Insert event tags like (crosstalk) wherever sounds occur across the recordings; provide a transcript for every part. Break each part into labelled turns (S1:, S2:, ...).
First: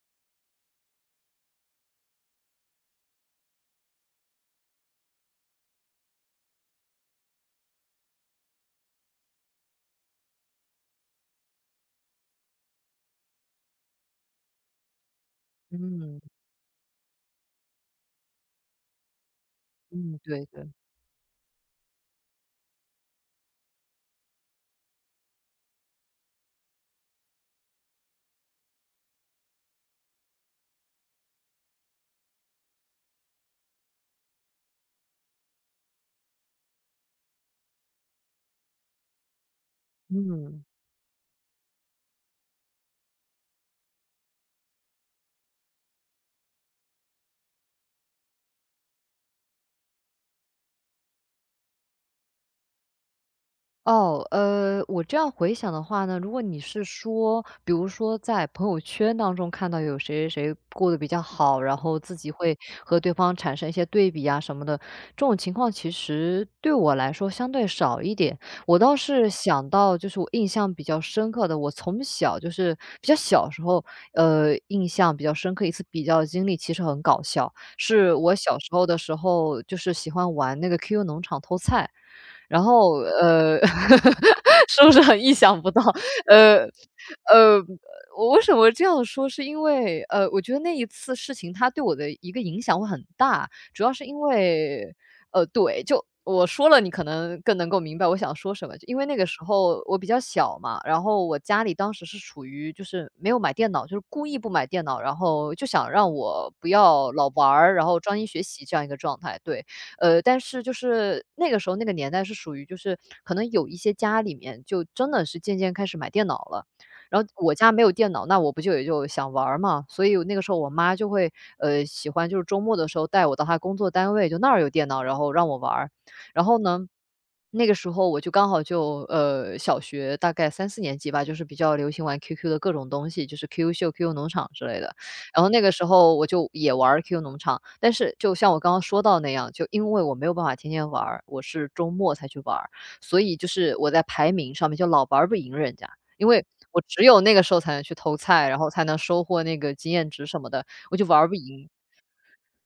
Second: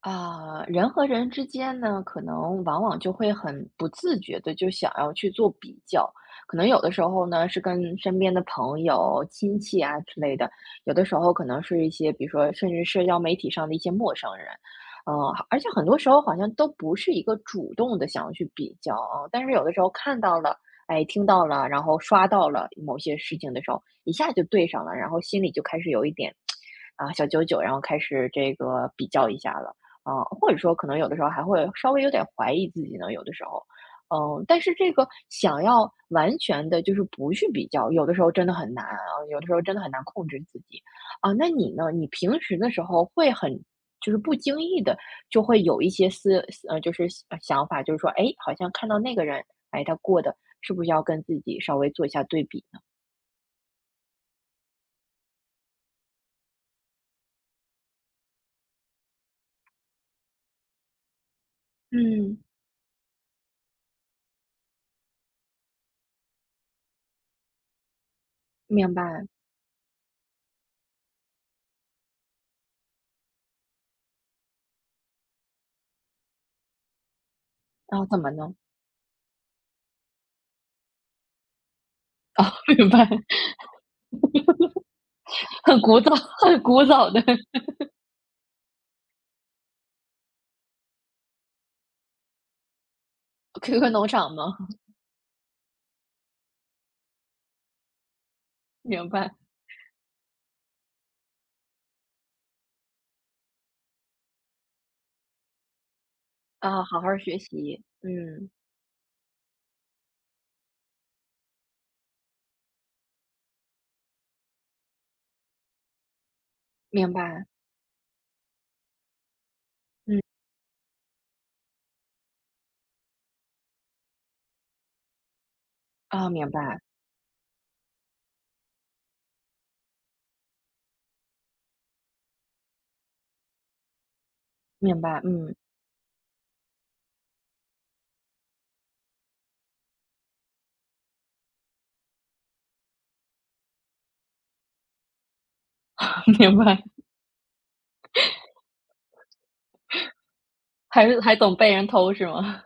S1: 啊，人和人之间呢，可能往往就会很不自觉的就想要去做比较，可能有的时候呢，是跟身边的朋友、亲戚啊之类的，有的时候可能是一些，比如说甚至社交媒体上的一些陌生人。嗯。而且很多时
S2: 嗯。
S1: 候好像都不是一个主动的想要去比较啊，但是有的时候
S2: 嗯，
S1: 看到
S2: 对
S1: 了，
S2: 的。
S1: 哎，听到了，然后刷到了某些事情的时候，一下就对上了，然后心里就开始有一点啊小九九，然后开始这个比较一下了。啊，或者说可能有的时候还会稍微有点怀疑自己呢，有的时候。嗯。但是这个想要完全的，就是不去比较，有的时候真的很难啊，有的时候真的很难控制自
S2: 嗯，
S1: 己。啊，那你呢？你平时的时候会很就是不经意的，就会有一些思思呃，就是想法，就是说，哎，好像看到那个人，哎，他过的是不是要跟自己稍微做一下对比呢？
S2: 我这样回想的话呢，如果你是说，比如说在朋友圈当中看到有谁谁谁过得比较好，然后自己
S1: 嗯，
S2: 会和对方产生一些对比啊什么的，这种情况其实对我来说相对少一点。我
S1: 明
S2: 倒
S1: 白，
S2: 是想到，就是我印象比较深刻的，我从小就是比较小时候，呃，印象比较深刻一次比较的经历，其实很搞笑，
S1: 然后
S2: 是
S1: 怎么
S2: 我
S1: 呢？
S2: 小时候的时候，就是喜欢玩那个 QQ 农场偷菜。然
S1: (laughs) 明
S2: 后，
S1: 白，
S2: (laughs) 是不是很意想不
S1: 很
S2: 到？
S1: 古早
S2: 呃，
S1: 很古早的
S2: 呃，
S1: (laughs)
S2: 我为什么这样说，是因为，我觉得那一次事情它对我的一个影响会很大，主
S1: QQ
S2: 要是
S1: 农
S2: 因
S1: 场吗？
S2: 为对，就我说了，你可能更能够明白我想说什么。
S1: (laughs)
S2: 就因为
S1: 明
S2: 那个
S1: 白。
S2: 时候我比较小嘛，然后我家里当时是处于就是没有买电脑，就是故意不买电脑，然后就想让我不
S1: 啊，好好
S2: 要
S1: 儿
S2: 老
S1: 学
S2: 玩儿，
S1: 习。
S2: 然后专心学
S1: 嗯，
S2: 习这样一个状态，对。但是就是那个时候那个年代是属于就是可能有一些家里面就真的是渐渐开始买电脑了。
S1: 明
S2: 然后
S1: 白。
S2: 我家没有电脑，那我不就也就想玩儿嘛，所以
S1: 嗯，
S2: 那个时候我妈就会，喜欢就是周末的时候带我到她工作单位，就那儿有电脑，然后让我玩儿。
S1: 啊，
S2: 然
S1: 明
S2: 后
S1: 白，
S2: 呢，那个时候我就刚好就，小学大概三四年级吧，就是比较流行玩 QQ 的各种东西，就是 QQ 秀、QQ 农场之类的。
S1: 明白，
S2: 然后
S1: 嗯，
S2: 那个时候我就也玩儿 Q 农场，但是就像我刚刚说到那样，就因为我没有办法天天玩儿，我是周末才去玩儿，所以就是我在排名上面就老玩不赢人家，因
S1: (laughs)
S2: 为
S1: 明
S2: 我
S1: 白，
S2: 只有那个时候才能去偷菜，然后才能收获那个经验值什么的，我就
S1: 还
S2: 玩
S1: 是
S2: 儿不
S1: 还总
S2: 赢。
S1: 被人偷是吗？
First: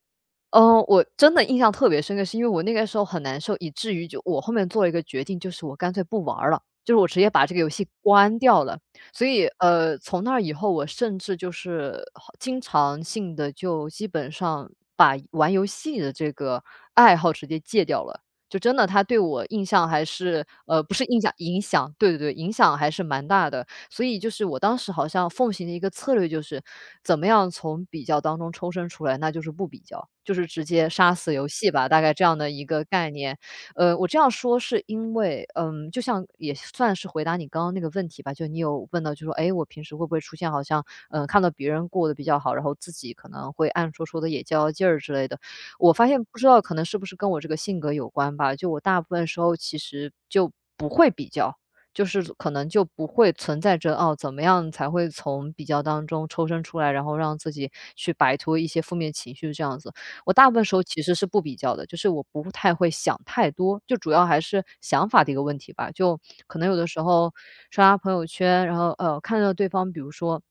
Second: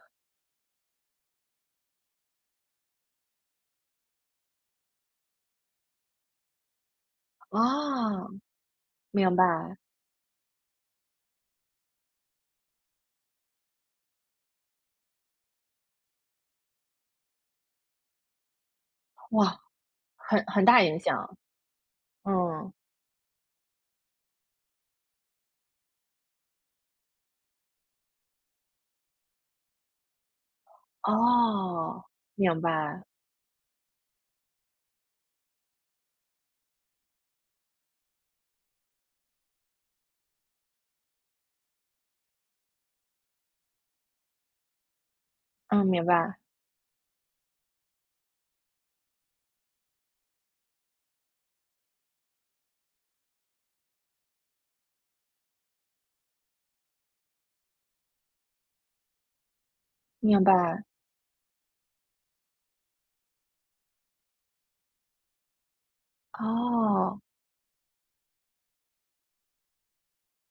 S2: 嗯，我真的印象特别深刻，是因为我那个时候很难受，以至于就我后面做了一个决定，就是我干脆不玩儿了，就是我直接把
S1: (laughs)
S2: 这个游戏
S1: 啊，
S2: 关掉了。所
S1: 明
S2: 以，
S1: 白。
S2: 从那以后，我甚至就是好经常性的就基本上把玩游戏的这个爱好直接戒掉了。就真的，他对我
S1: 哇，
S2: 印象还
S1: 很
S2: 是
S1: 很
S2: 呃，
S1: 大
S2: 不
S1: 影
S2: 是印象，
S1: 响。
S2: 影响，对对对，影
S1: 嗯。
S2: 响还是蛮大的。所以就是我当时好像奉行的一个策略就是，怎么样从比较当中抽身出来，那就是不比较，就是直接杀死游戏吧，大
S1: 哦，
S2: 概这样的
S1: 明
S2: 一个
S1: 白。
S2: 概念。我这样说是因为，嗯，就像也算是回答你刚刚那个问题吧，就你有问到，就说，哎，我平时会不会出现好像，嗯，看到别人过得比较好，然后自己可能会暗戳戳的也较较劲儿之类的。
S1: 嗯，
S2: 我
S1: 明
S2: 发现不
S1: 白，
S2: 知道可能是不是跟我这个性格有关吧，就我大部分时候其实就不会比较，就是可能就不会存在着哦，怎么样才会从比较当中抽身出来，然后让自己去摆脱一些负面情绪这样子。我
S1: 明
S2: 大部分时候
S1: 白，
S2: 其实是不比较的，就是我不太会想太多，就主要还是想法的一个问题吧。就可能有的时
S1: 哦，
S2: 候刷刷朋友圈，然后看到对方，比如说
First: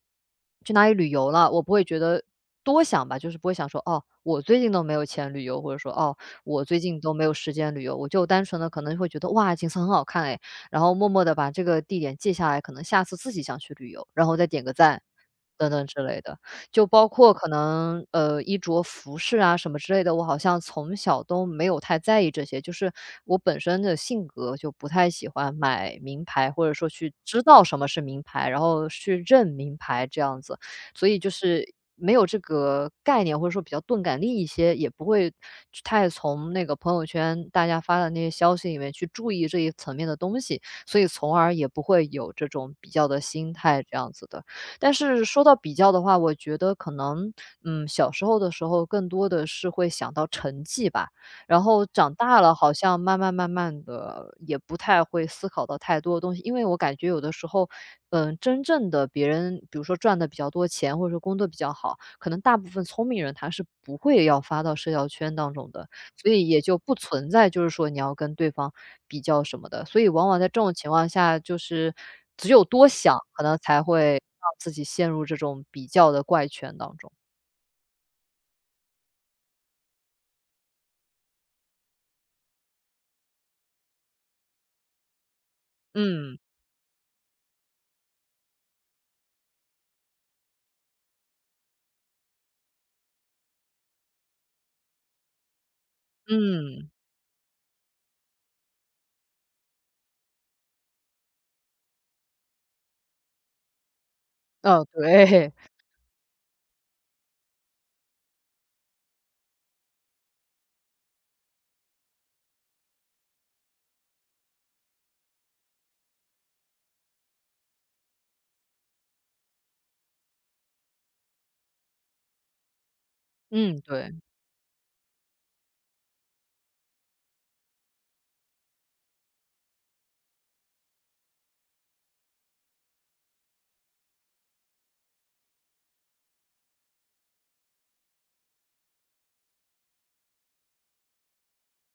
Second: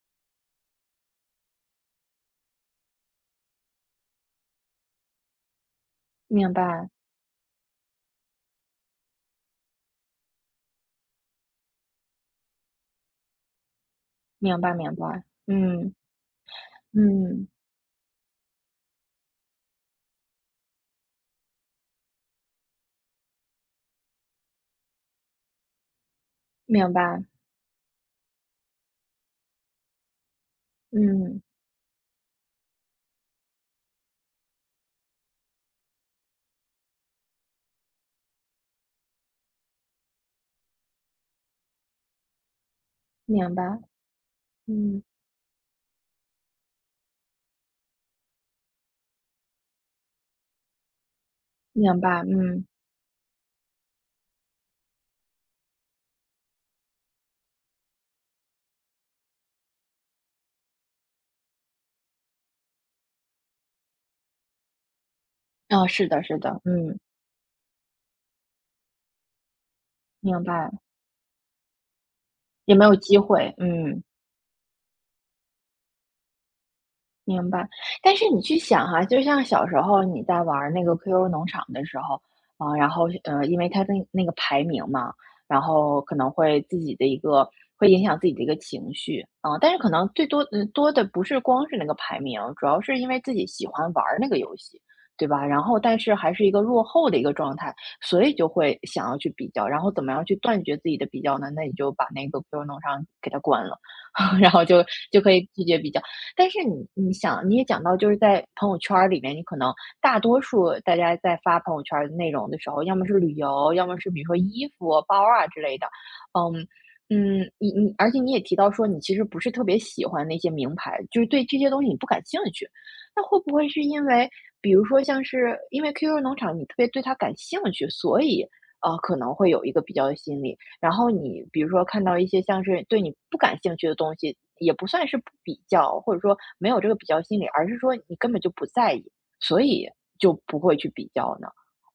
S2: 去哪里旅游了，我不会觉得多想吧，就是不会想说哦，我最近都没有钱旅游，或者说哦，
S1: 明
S2: 我最
S1: 白，
S2: 近都没有时间旅游，我就单纯的可能会觉得哇，景色很好看诶，然后默默的把这个地点记下来，可能下次自己想去旅游，然后再
S1: 明
S2: 点个
S1: 白，明
S2: 赞，
S1: 白，
S2: 等等
S1: 嗯，
S2: 之类的。就包括可
S1: 嗯，
S2: 能，衣着、服饰啊什么之类的，我好像从小都没有太在意这些，就是我本身的性格就不太喜欢买名牌，或者说
S1: 明
S2: 去
S1: 白，
S2: 知道什么是名牌，然后去认名牌这样子。所以就
S1: 嗯，
S2: 是没有这个概念，或者说比较钝感力一些，也不会去太从那个朋友圈大家发的那些消息里面去注意这一层面的东西。所以从而也不会有这种比较的心
S1: 明白，
S2: 态这样子的。但
S1: 嗯，
S2: 是说到比较的话，我觉得可能，嗯，小时候的时候更多的是会想到成绩吧，然后
S1: 明
S2: 长
S1: 白，
S2: 大了
S1: 嗯，
S2: 好像慢慢慢慢的也不太会思考到太多的东西，因为我感觉有的时候，嗯，真正的别人，比如说赚的比较多钱，或者说工作比较好，可能大部分聪明人他是不会要发到社交圈当中
S1: 啊，
S2: 的，
S1: 是的，
S2: 所
S1: 是
S2: 以
S1: 的，
S2: 也就不
S1: 嗯，
S2: 存在就是说你要跟对方比较什么的。所以往往
S1: 明
S2: 在这
S1: 白，
S2: 种情况下，就是只有
S1: 也没
S2: 多
S1: 有
S2: 想，
S1: 机
S2: 可
S1: 会。
S2: 能才
S1: 嗯。
S2: 会让自己陷入这种比较的怪圈当中。
S1: 明白，但是你去想哈，就像小时候你在玩儿那个 QQ 农场的时候，啊、然后因为它的那个排名嘛，然后可能
S2: 嗯。
S1: 会自己的一个会影响自己的一个情绪，啊、但是可能最多多的不是光是那个排名，主要是因为自己喜欢玩儿那个游戏，对吧？然后但是还是一个落
S2: 嗯。(laughs)
S1: 后的一个状态，所以就会想要去比较，然后怎么样去断绝自己的比较呢？那你就把那个 QQ 农场给它关了，(laughs) 然后
S2: 哦，
S1: 就可以
S2: 对。
S1: 拒绝比较。但是你想，你也讲到，就是在朋友圈儿里面，你可能大多数大家在发朋友圈儿的内容的时候，要么是旅游，要么是比如说衣服、包啊之类的。嗯嗯，而且你也提到说，你其实不是特别喜欢那些名牌，就是对这些东西你不感兴趣。那会
S2: (laughs)
S1: 不会
S2: 嗯，
S1: 是因
S2: 对。
S1: 为，比如说像是因为 QQ 农场，你特别对它感兴趣，所以可能会有一个比较的心理？然后你比如说看到一些像是对你不感兴趣的东西，也不算是不比较，或者说没有这个比较心理，而是说你根本就不在意，所以就不会去比较呢。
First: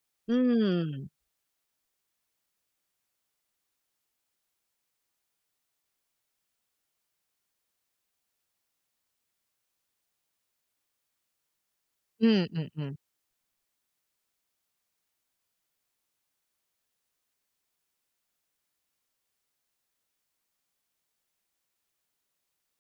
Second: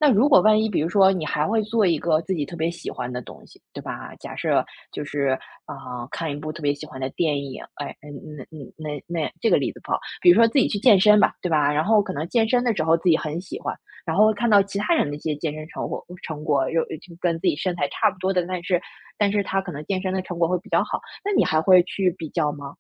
S1: 那如果万一比如
S2: 嗯
S1: 说你还会做一个自己特别喜欢的东西，对吧？假设就是啊、看一部特别喜欢的电影，哎，嗯那那这个例子不好，比如说自己去健身吧，对吧？然后可能
S2: 嗯
S1: 健身
S2: 嗯。
S1: 的时
S2: 嗯。
S1: 候自己很喜欢，然后会看到其他人的一些健身成果，有就跟自己身材差不多的，但是他可能健身的成果会比较好，那你还会去比较吗？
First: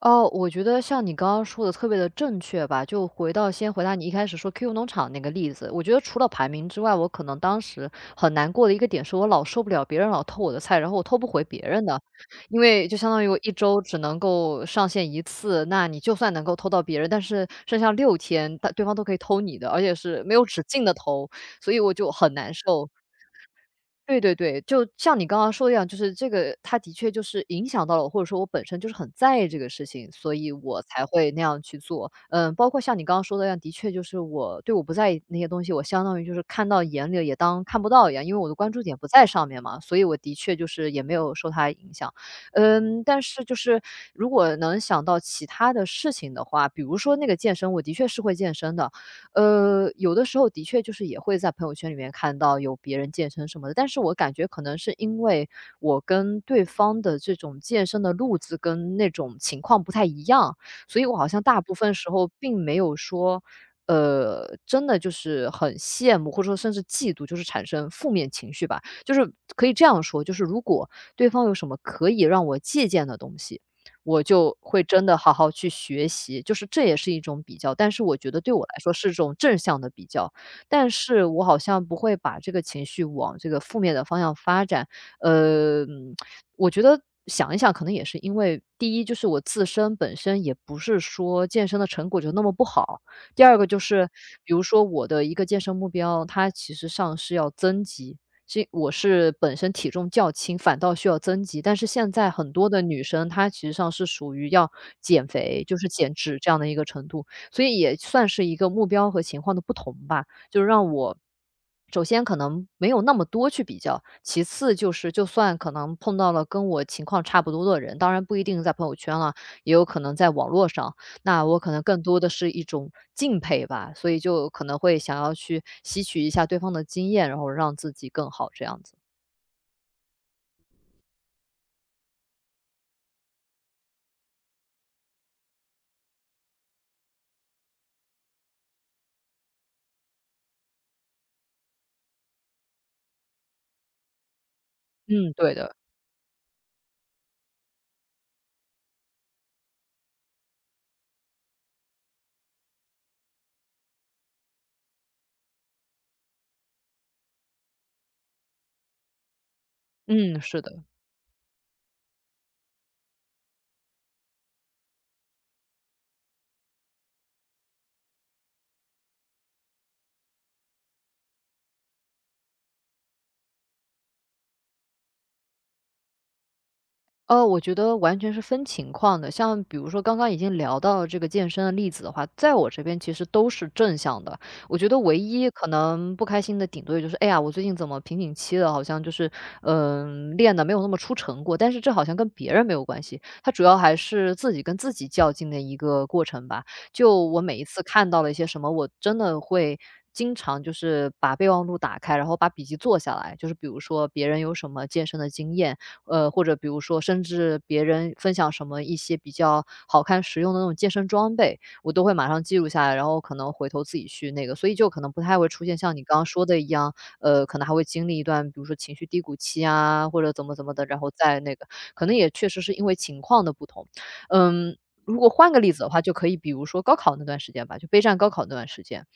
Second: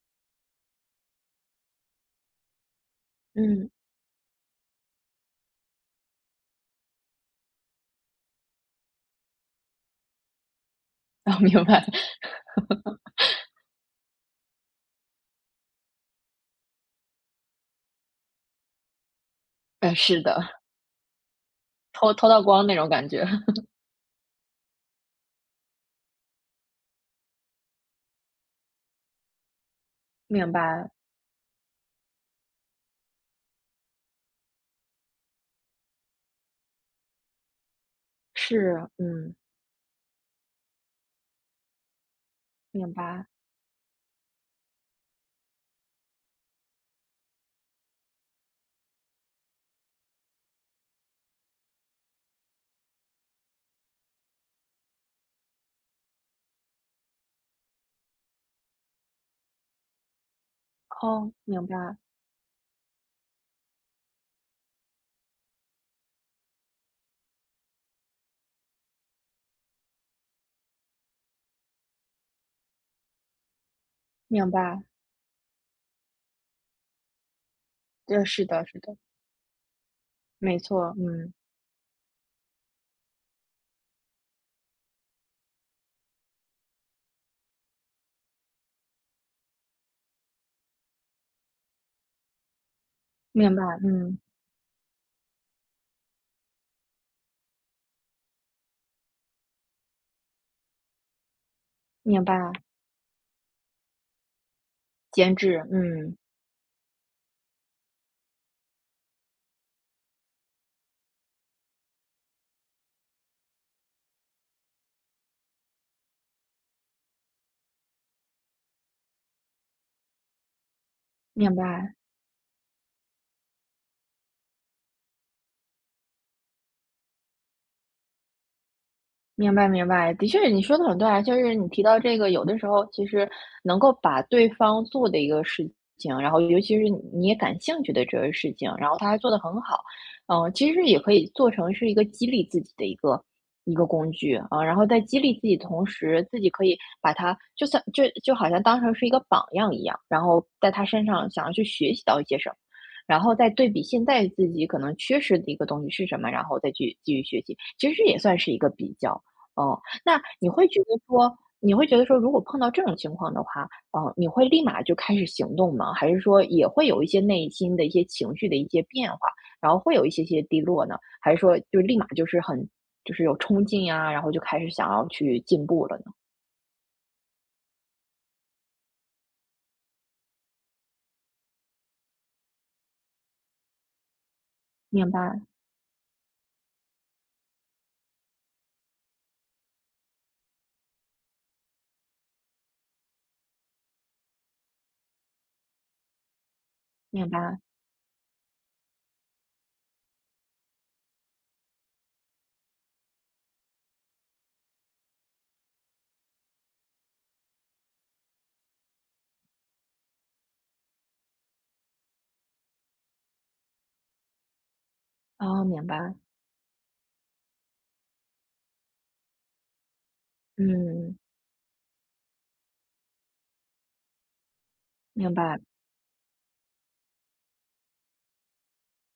S2: 哦，我觉得像你刚刚说的特别的正确吧，就回到
S1: 嗯，
S2: 先回答你一开始说 Q Q 农场那个例子，我觉得除了排名之外，我可能当时很难过的一个点是我老受不了别人老偷我的菜，然后我偷不
S1: 哦，
S2: 回别
S1: 明
S2: 人
S1: 白，
S2: 的。因为就相当于我一周只能够上线一次，那你就算能够偷到别人，但是剩下六天，他对方都可以偷你的，而且
S1: 嗯，
S2: 是
S1: 是
S2: 没有止
S1: 的，
S2: 境的偷，所以我就
S1: 偷偷
S2: 很
S1: 到
S2: 难
S1: 光那种
S2: 受。
S1: 感觉。(laughs)
S2: 对对对，就像你刚刚说的一样，就是这个它的确就是影响到了我，或者说我本身就是很在意这个事情，所以
S1: 明
S2: 我
S1: 白，
S2: 才会那样去做。嗯，包括像你刚刚说的一样，的确就是我对我不在意那些东西，我相当于就是看到眼里了也当看不到一样，因为我的关
S1: 是，
S2: 注点不在
S1: 嗯，
S2: 上面嘛，所以我的确就是也没有受它影响。
S1: 明
S2: 嗯，但
S1: 白，
S2: 是就是如果能想到其他的事情的话，比如说那个健身，我的确是会健身的，有的时候的确就是也会在朋友圈里面看到有别人健身什么的，但是我感觉可能是因为我跟对方的这种健身的路子跟那种情况不太一样，所以我好
S1: 哦，
S2: 像大
S1: 明
S2: 部分
S1: 白，
S2: 时候并没有说，真的就是很羡慕，或者说甚至嫉妒，就是产生负面情绪吧。就是可以这样说，就是如果对方有什么可以让我借鉴的东西，我
S1: 明
S2: 就会
S1: 白，
S2: 真的好好去学习，就是这也是一种比较，但是我
S1: 对，
S2: 觉得
S1: 是
S2: 对我
S1: 的，
S2: 来
S1: 是
S2: 说
S1: 的，
S2: 是一种正向的比较，
S1: 没
S2: 但
S1: 错，
S2: 是
S1: 嗯，
S2: 我好像不会把这个情绪往这个负面的方向发展。呃，我觉得想一想，可能也是因为第一就是我自身本身也不是说健身的成果就那么不好，第
S1: 明
S2: 二
S1: 白，
S2: 个就是
S1: 嗯，
S2: 比如说我的一个健身目标，它其实上是要增肌，这我是本身体重较轻，反倒需要增肌，但是现
S1: 明
S2: 在很
S1: 白，
S2: 多的女生，她其实上是属于要减
S1: 减脂，
S2: 肥，就是减
S1: 嗯，
S2: 脂这样的一个程度，所以也算是一个目标和情况的不同吧，就让我首先可能没有那么多去比较，其次就是就算可能碰到了跟我情况差不多的人，当然不一定在朋友圈了，也有可能在网络上，那
S1: 明
S2: 我可能
S1: 白。
S2: 更多的是一种敬佩吧，所以就可能会想要去吸取一下对方的经验，然后让自己更好这样子。
S1: 明白明白，的确你说的很对啊，就是你提到这个，有的时候其实能够把对方做的一个事情，然后尤其是你也感兴趣的这个事情，然后他还做得很好，嗯，其实也可以做成是一个激励自己的一个工具啊，然后在激
S2: 嗯，
S1: 励自
S2: 对
S1: 己
S2: 的，
S1: 同时，自己可以把它就算就好像当成是一个榜样一样，然后在他身上想要去学习到一些什么，然后再对比现在自己可能缺失的一个东西是什么，然后再去继续学习，其实这也算是一个比较。哦，那
S2: 嗯，
S1: 你
S2: 是
S1: 会觉
S2: 的。
S1: 得说你会觉得说如果碰到这种情况的话，你会立马就开始行动吗？还是说也会有一些内心的一些情绪的一些变化，然后会有一些些低落呢？还是说就立马就是很就是有冲劲呀，然后就开始想要去进步了呢？
S2: 我觉得完全是分情况的。像比如说刚刚已经聊到这个健身的例子的话，在我这边其实都是正向的。我觉得
S1: 明
S2: 唯
S1: 白，
S2: 一可能不开心的，顶多也就是，哎呀，我最近怎么瓶颈期了，好像就是，练的没有那么出成果。但是这好像跟别人没有关系，它主要还是自己跟自己较劲的一个过程吧。就
S1: 明
S2: 我每
S1: 白，
S2: 一次看到了一些什么，我真的会。经常就是把备忘录打开，然后把笔记做下来。就是比如说别人有什么健身的经验，或者比如说甚至别人分享什么一些比较好看实用的那种健身装备，我都会马上记录下来，然后可能回头自己去那个，所以就可能不太会出
S1: 哦，
S2: 现
S1: 明
S2: 像你
S1: 白，
S2: 刚刚说的一样，可能还会经历一段比如说情绪低谷期啊，或者怎么怎么的，然后
S1: 嗯，
S2: 再那个，可能也确实是因为情况的不同。嗯，如果
S1: 明
S2: 换个
S1: 白，
S2: 例子的话，就可以比如说高考那段时间吧，就备战高考那段时间，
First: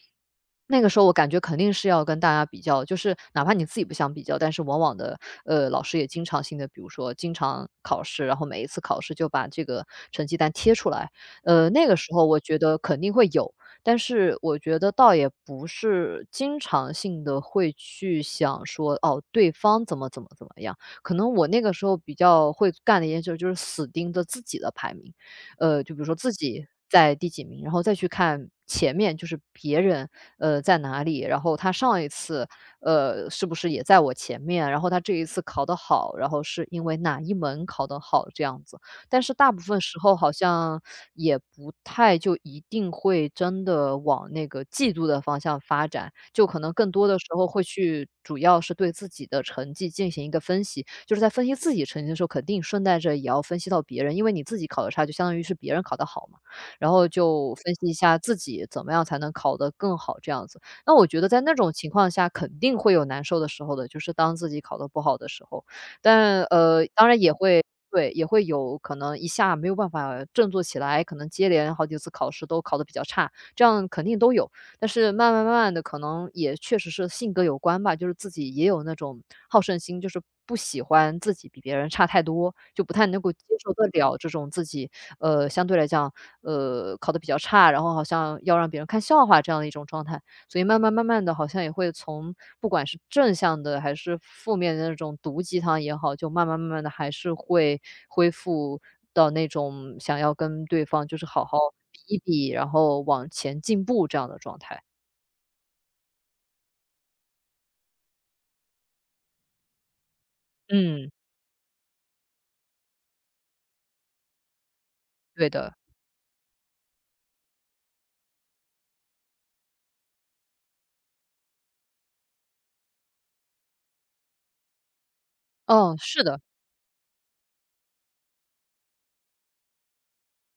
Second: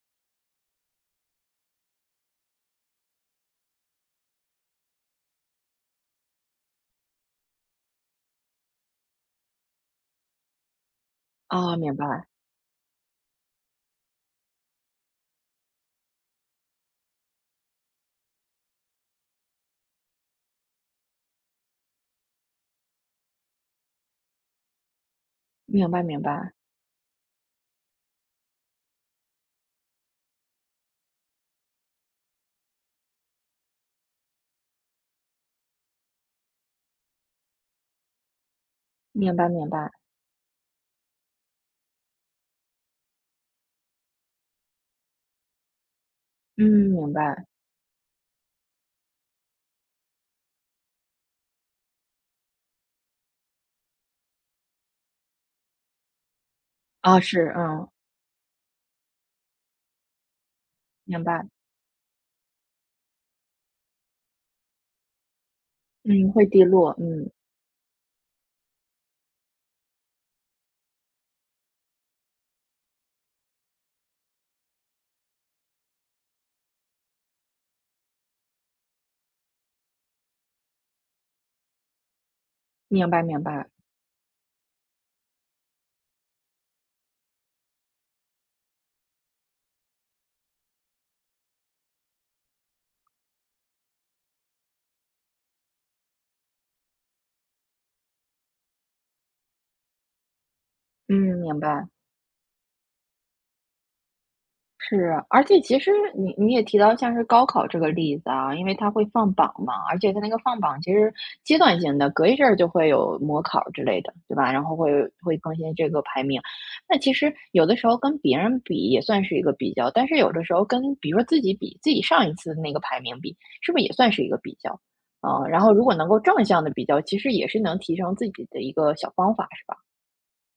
S2: 那个时候我感觉肯定是要跟大家比较，就是哪怕你自己不想比较，但是往往的，老师也经常性的，比如说经常考试，然后每一次考试就把这个成绩单贴出来。
S1: 哦，
S2: 那个
S1: 明
S2: 时候
S1: 白，
S2: 我觉得肯定会有，但是我觉得倒也不是经常性的会去想说，哦，对方怎么怎么怎么样。可能我那个时候比较会干的一件事就是死盯着自己的排名，
S1: 明
S2: 就比
S1: 白，
S2: 如说
S1: 明
S2: 自
S1: 白，
S2: 己在第几名，然后再去看前面就是别人，在哪里，然后他上一次，是不是也在我前面，然后他这一次考得好，然后是因为哪一门考得好这样子。但是
S1: 明白，
S2: 大部
S1: 明
S2: 分
S1: 白，
S2: 时候好像也不太就一定会真的往那个嫉妒的方向发展，就可
S1: 嗯，
S2: 能更多
S1: 明
S2: 的时候
S1: 白，
S2: 会去主要是对自己的成绩进行一个分析，就是在分析自己成绩的时候，肯定顺带着也要分析到别人，因为你自己考得差，就相当于是别人考得好嘛。然后
S1: 啊，是，
S2: 就分析
S1: 嗯，
S2: 一下自己怎么样才能考得更好这样子。那我觉
S1: 明
S2: 得在
S1: 白，
S2: 那种情况下肯定会有难受的时候的，就是当自己考得不好的时候。
S1: 嗯，
S2: 但
S1: 会低
S2: 呃，
S1: 落，
S2: 当然
S1: 嗯，
S2: 也会对，也会有可能一下没有办法振作起来，可能接连好几次考试都考得比较差，这样肯定都有。但是慢慢慢慢的，可能也确实是性格有关吧，就是自己也有那种好胜心，就是不喜欢自己比别人差太多，就不太
S1: 明
S2: 能
S1: 白，
S2: 够接
S1: 明白。
S2: 受得了这种自己,相对来讲，考得比较差，然后好像要让别人看笑话这样的一种状态。所以慢慢慢慢的，好像也会从不管是正向的还是负面的那种毒鸡汤也好，就慢慢慢慢的还是会恢复到那种想要跟对方就
S1: 嗯，
S2: 是好好
S1: 明白，
S2: 比一比，然后往前进步这样的状态。
S1: 是。而且其实你也提到像是高考这个例子啊，因为它会放榜嘛，而且它那个放榜其
S2: 嗯，
S1: 实阶段性的，隔一阵儿就会有模考之类的，对吧？然后会
S2: 对
S1: 更
S2: 的。
S1: 新这个排名。那其实有的时候跟别人比也算是一个比较，但是有的时候跟比如说自己比，自己上一次那个排名比，是不是也算是一个比较？啊，然后如果
S2: 哦，
S1: 能够
S2: 是的。
S1: 正向的比较，其实也是能提升自己的一个小方法，是吧？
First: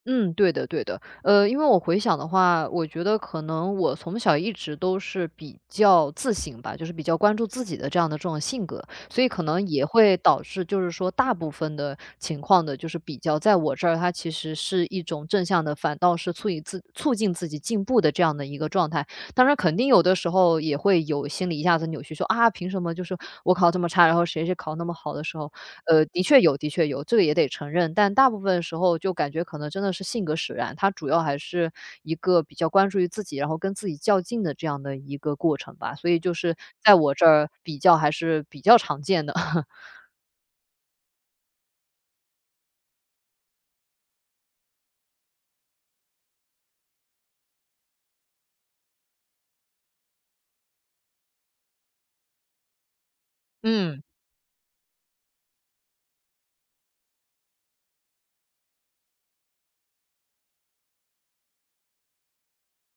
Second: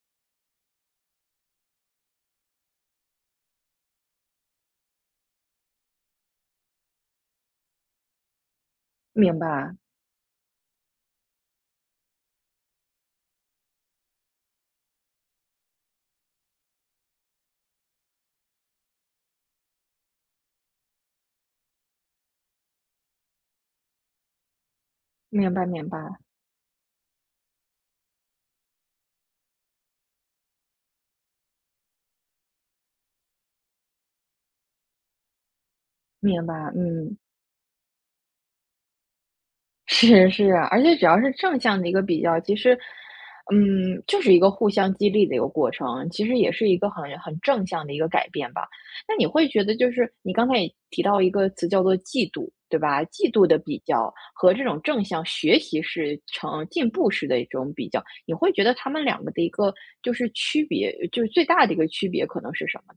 S2: 嗯，对的对的。因为我回想的话，我觉得可能我从小一直都是比较自省吧，就是比较关注自己的这样的这种性格，所以
S1: 明
S2: 可能
S1: 白，
S2: 也会导致就是说大部分的情况的，就是比较在我这儿，它其实是一种正向的，反倒是促以自促进自己进步的这样的一个状态。当然，肯定有的时候也会有心里一下子扭曲说，啊，凭什么就是我考这么差，然后谁谁考那么好的时候，
S1: 明白，明白，
S2: 的确有，的确有，这个也得承认。但大部分时候就感觉可能真的是性格使然，他主要还是一个比较关注于自己，然后跟自己较劲的这样的一个过程吧。所以就
S1: 明白，
S2: 是在我
S1: 嗯。
S2: 这儿比较还是比较常见的。(laughs)
S1: 是是啊，而且只要是正向的一个比较，其实，嗯，就是一个互相激励的一个过程，其实也是一个很正向的一个改变吧。那你会觉得，就是你刚才也提到一个词叫做嫉妒，对吧？嫉妒的比
S2: 嗯。
S1: 较和这种正向学习是成进步式的一种比较，你会觉得他们两个的一个就是区别，就是最大的一个区别可能是什么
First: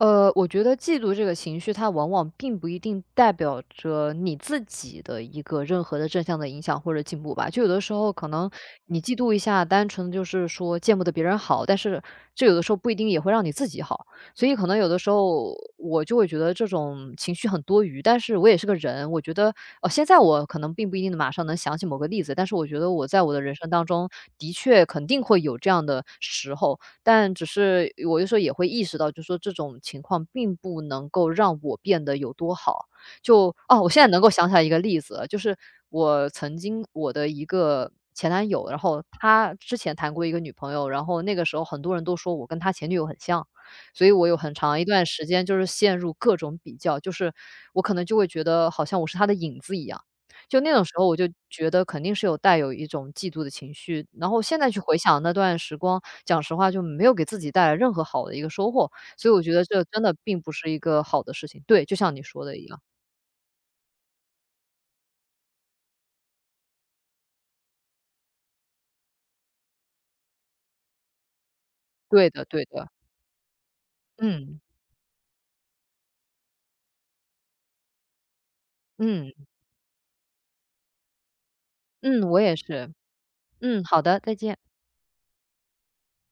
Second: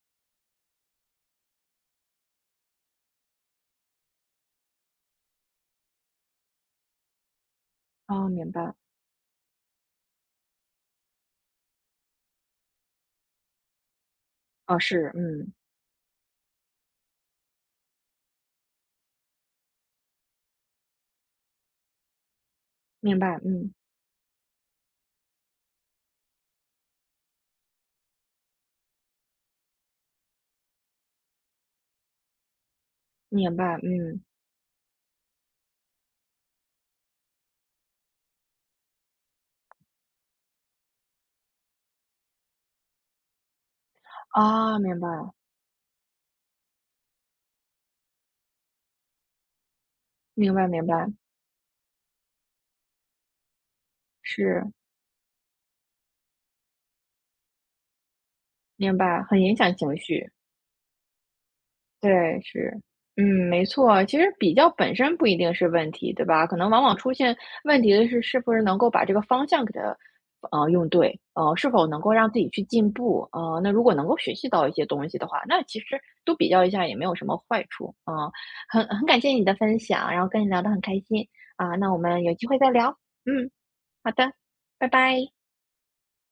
S2: 我觉得嫉妒这个情绪，它往往并不一定代表着你自己的一个任何的正向的影响或者进步吧。就有的时候
S1: 啊，
S2: 可
S1: 哦
S2: 能
S1: 明白，
S2: 你嫉妒一下，单纯就是说见不得别人好，但是这有的时候不一定也会让你自己好。所以可能
S1: 啊，
S2: 有的时
S1: 是，嗯，
S2: 候我就会觉得这种情绪很多余，但是我也是个人，我觉得,现在我可能并不一定马上能想起某个例子，但是我觉得我
S1: 明
S2: 在我的
S1: 白，
S2: 人生
S1: 嗯，
S2: 当中的确肯定会有这样的时候，但只是我有时候也会意识到，就是说这种情况并不能够让我变得有多好。就
S1: 明白，
S2: 哦，我现在能
S1: 嗯，
S2: 够想起来一个例子了就是我曾经我的一个前男友，然后他之前谈过一个女朋友，然后那个时候很多人都说我跟他前女友很像，所以我有很
S1: 啊，
S2: 长一
S1: 明
S2: 段
S1: 白，
S2: 时间就是陷入各种比较，就是我可能就会觉得好像我是他的影子一样。
S1: 明
S2: 就
S1: 白，
S2: 那种
S1: 明
S2: 时候，
S1: 白。
S2: 我就觉得肯定是有带有一种嫉妒的情绪。然后现
S1: 是，
S2: 在去回想那段时光，讲实话就没有给自己带来任何好的一个收获，
S1: 明白，
S2: 所以
S1: 很
S2: 我觉
S1: 影
S2: 得
S1: 响
S2: 这
S1: 情
S2: 真的
S1: 绪。
S2: 并不是一个好的事情。对，就像你
S1: 对，
S2: 说的一
S1: 是，
S2: 样，
S1: 嗯，没错。其实比较本身不一定是问题，对吧？可能往往出现问题的是，是不是能够把这个方向给它，用对，是否能够
S2: 对
S1: 让自
S2: 的
S1: 己去
S2: 对的，
S1: 进步，那如果能够学习
S2: 嗯，
S1: 到一些东西的话，那其实多比较一下也没有什么坏处，嗯、很感谢
S2: 嗯，
S1: 你的分享，然后跟你聊得很开心啊，那我
S2: 嗯，
S1: 们有
S2: 我
S1: 机
S2: 也
S1: 会再聊，
S2: 是，
S1: 嗯，
S2: 嗯，好
S1: 好
S2: 的，
S1: 的，
S2: 再见。
S1: 拜拜。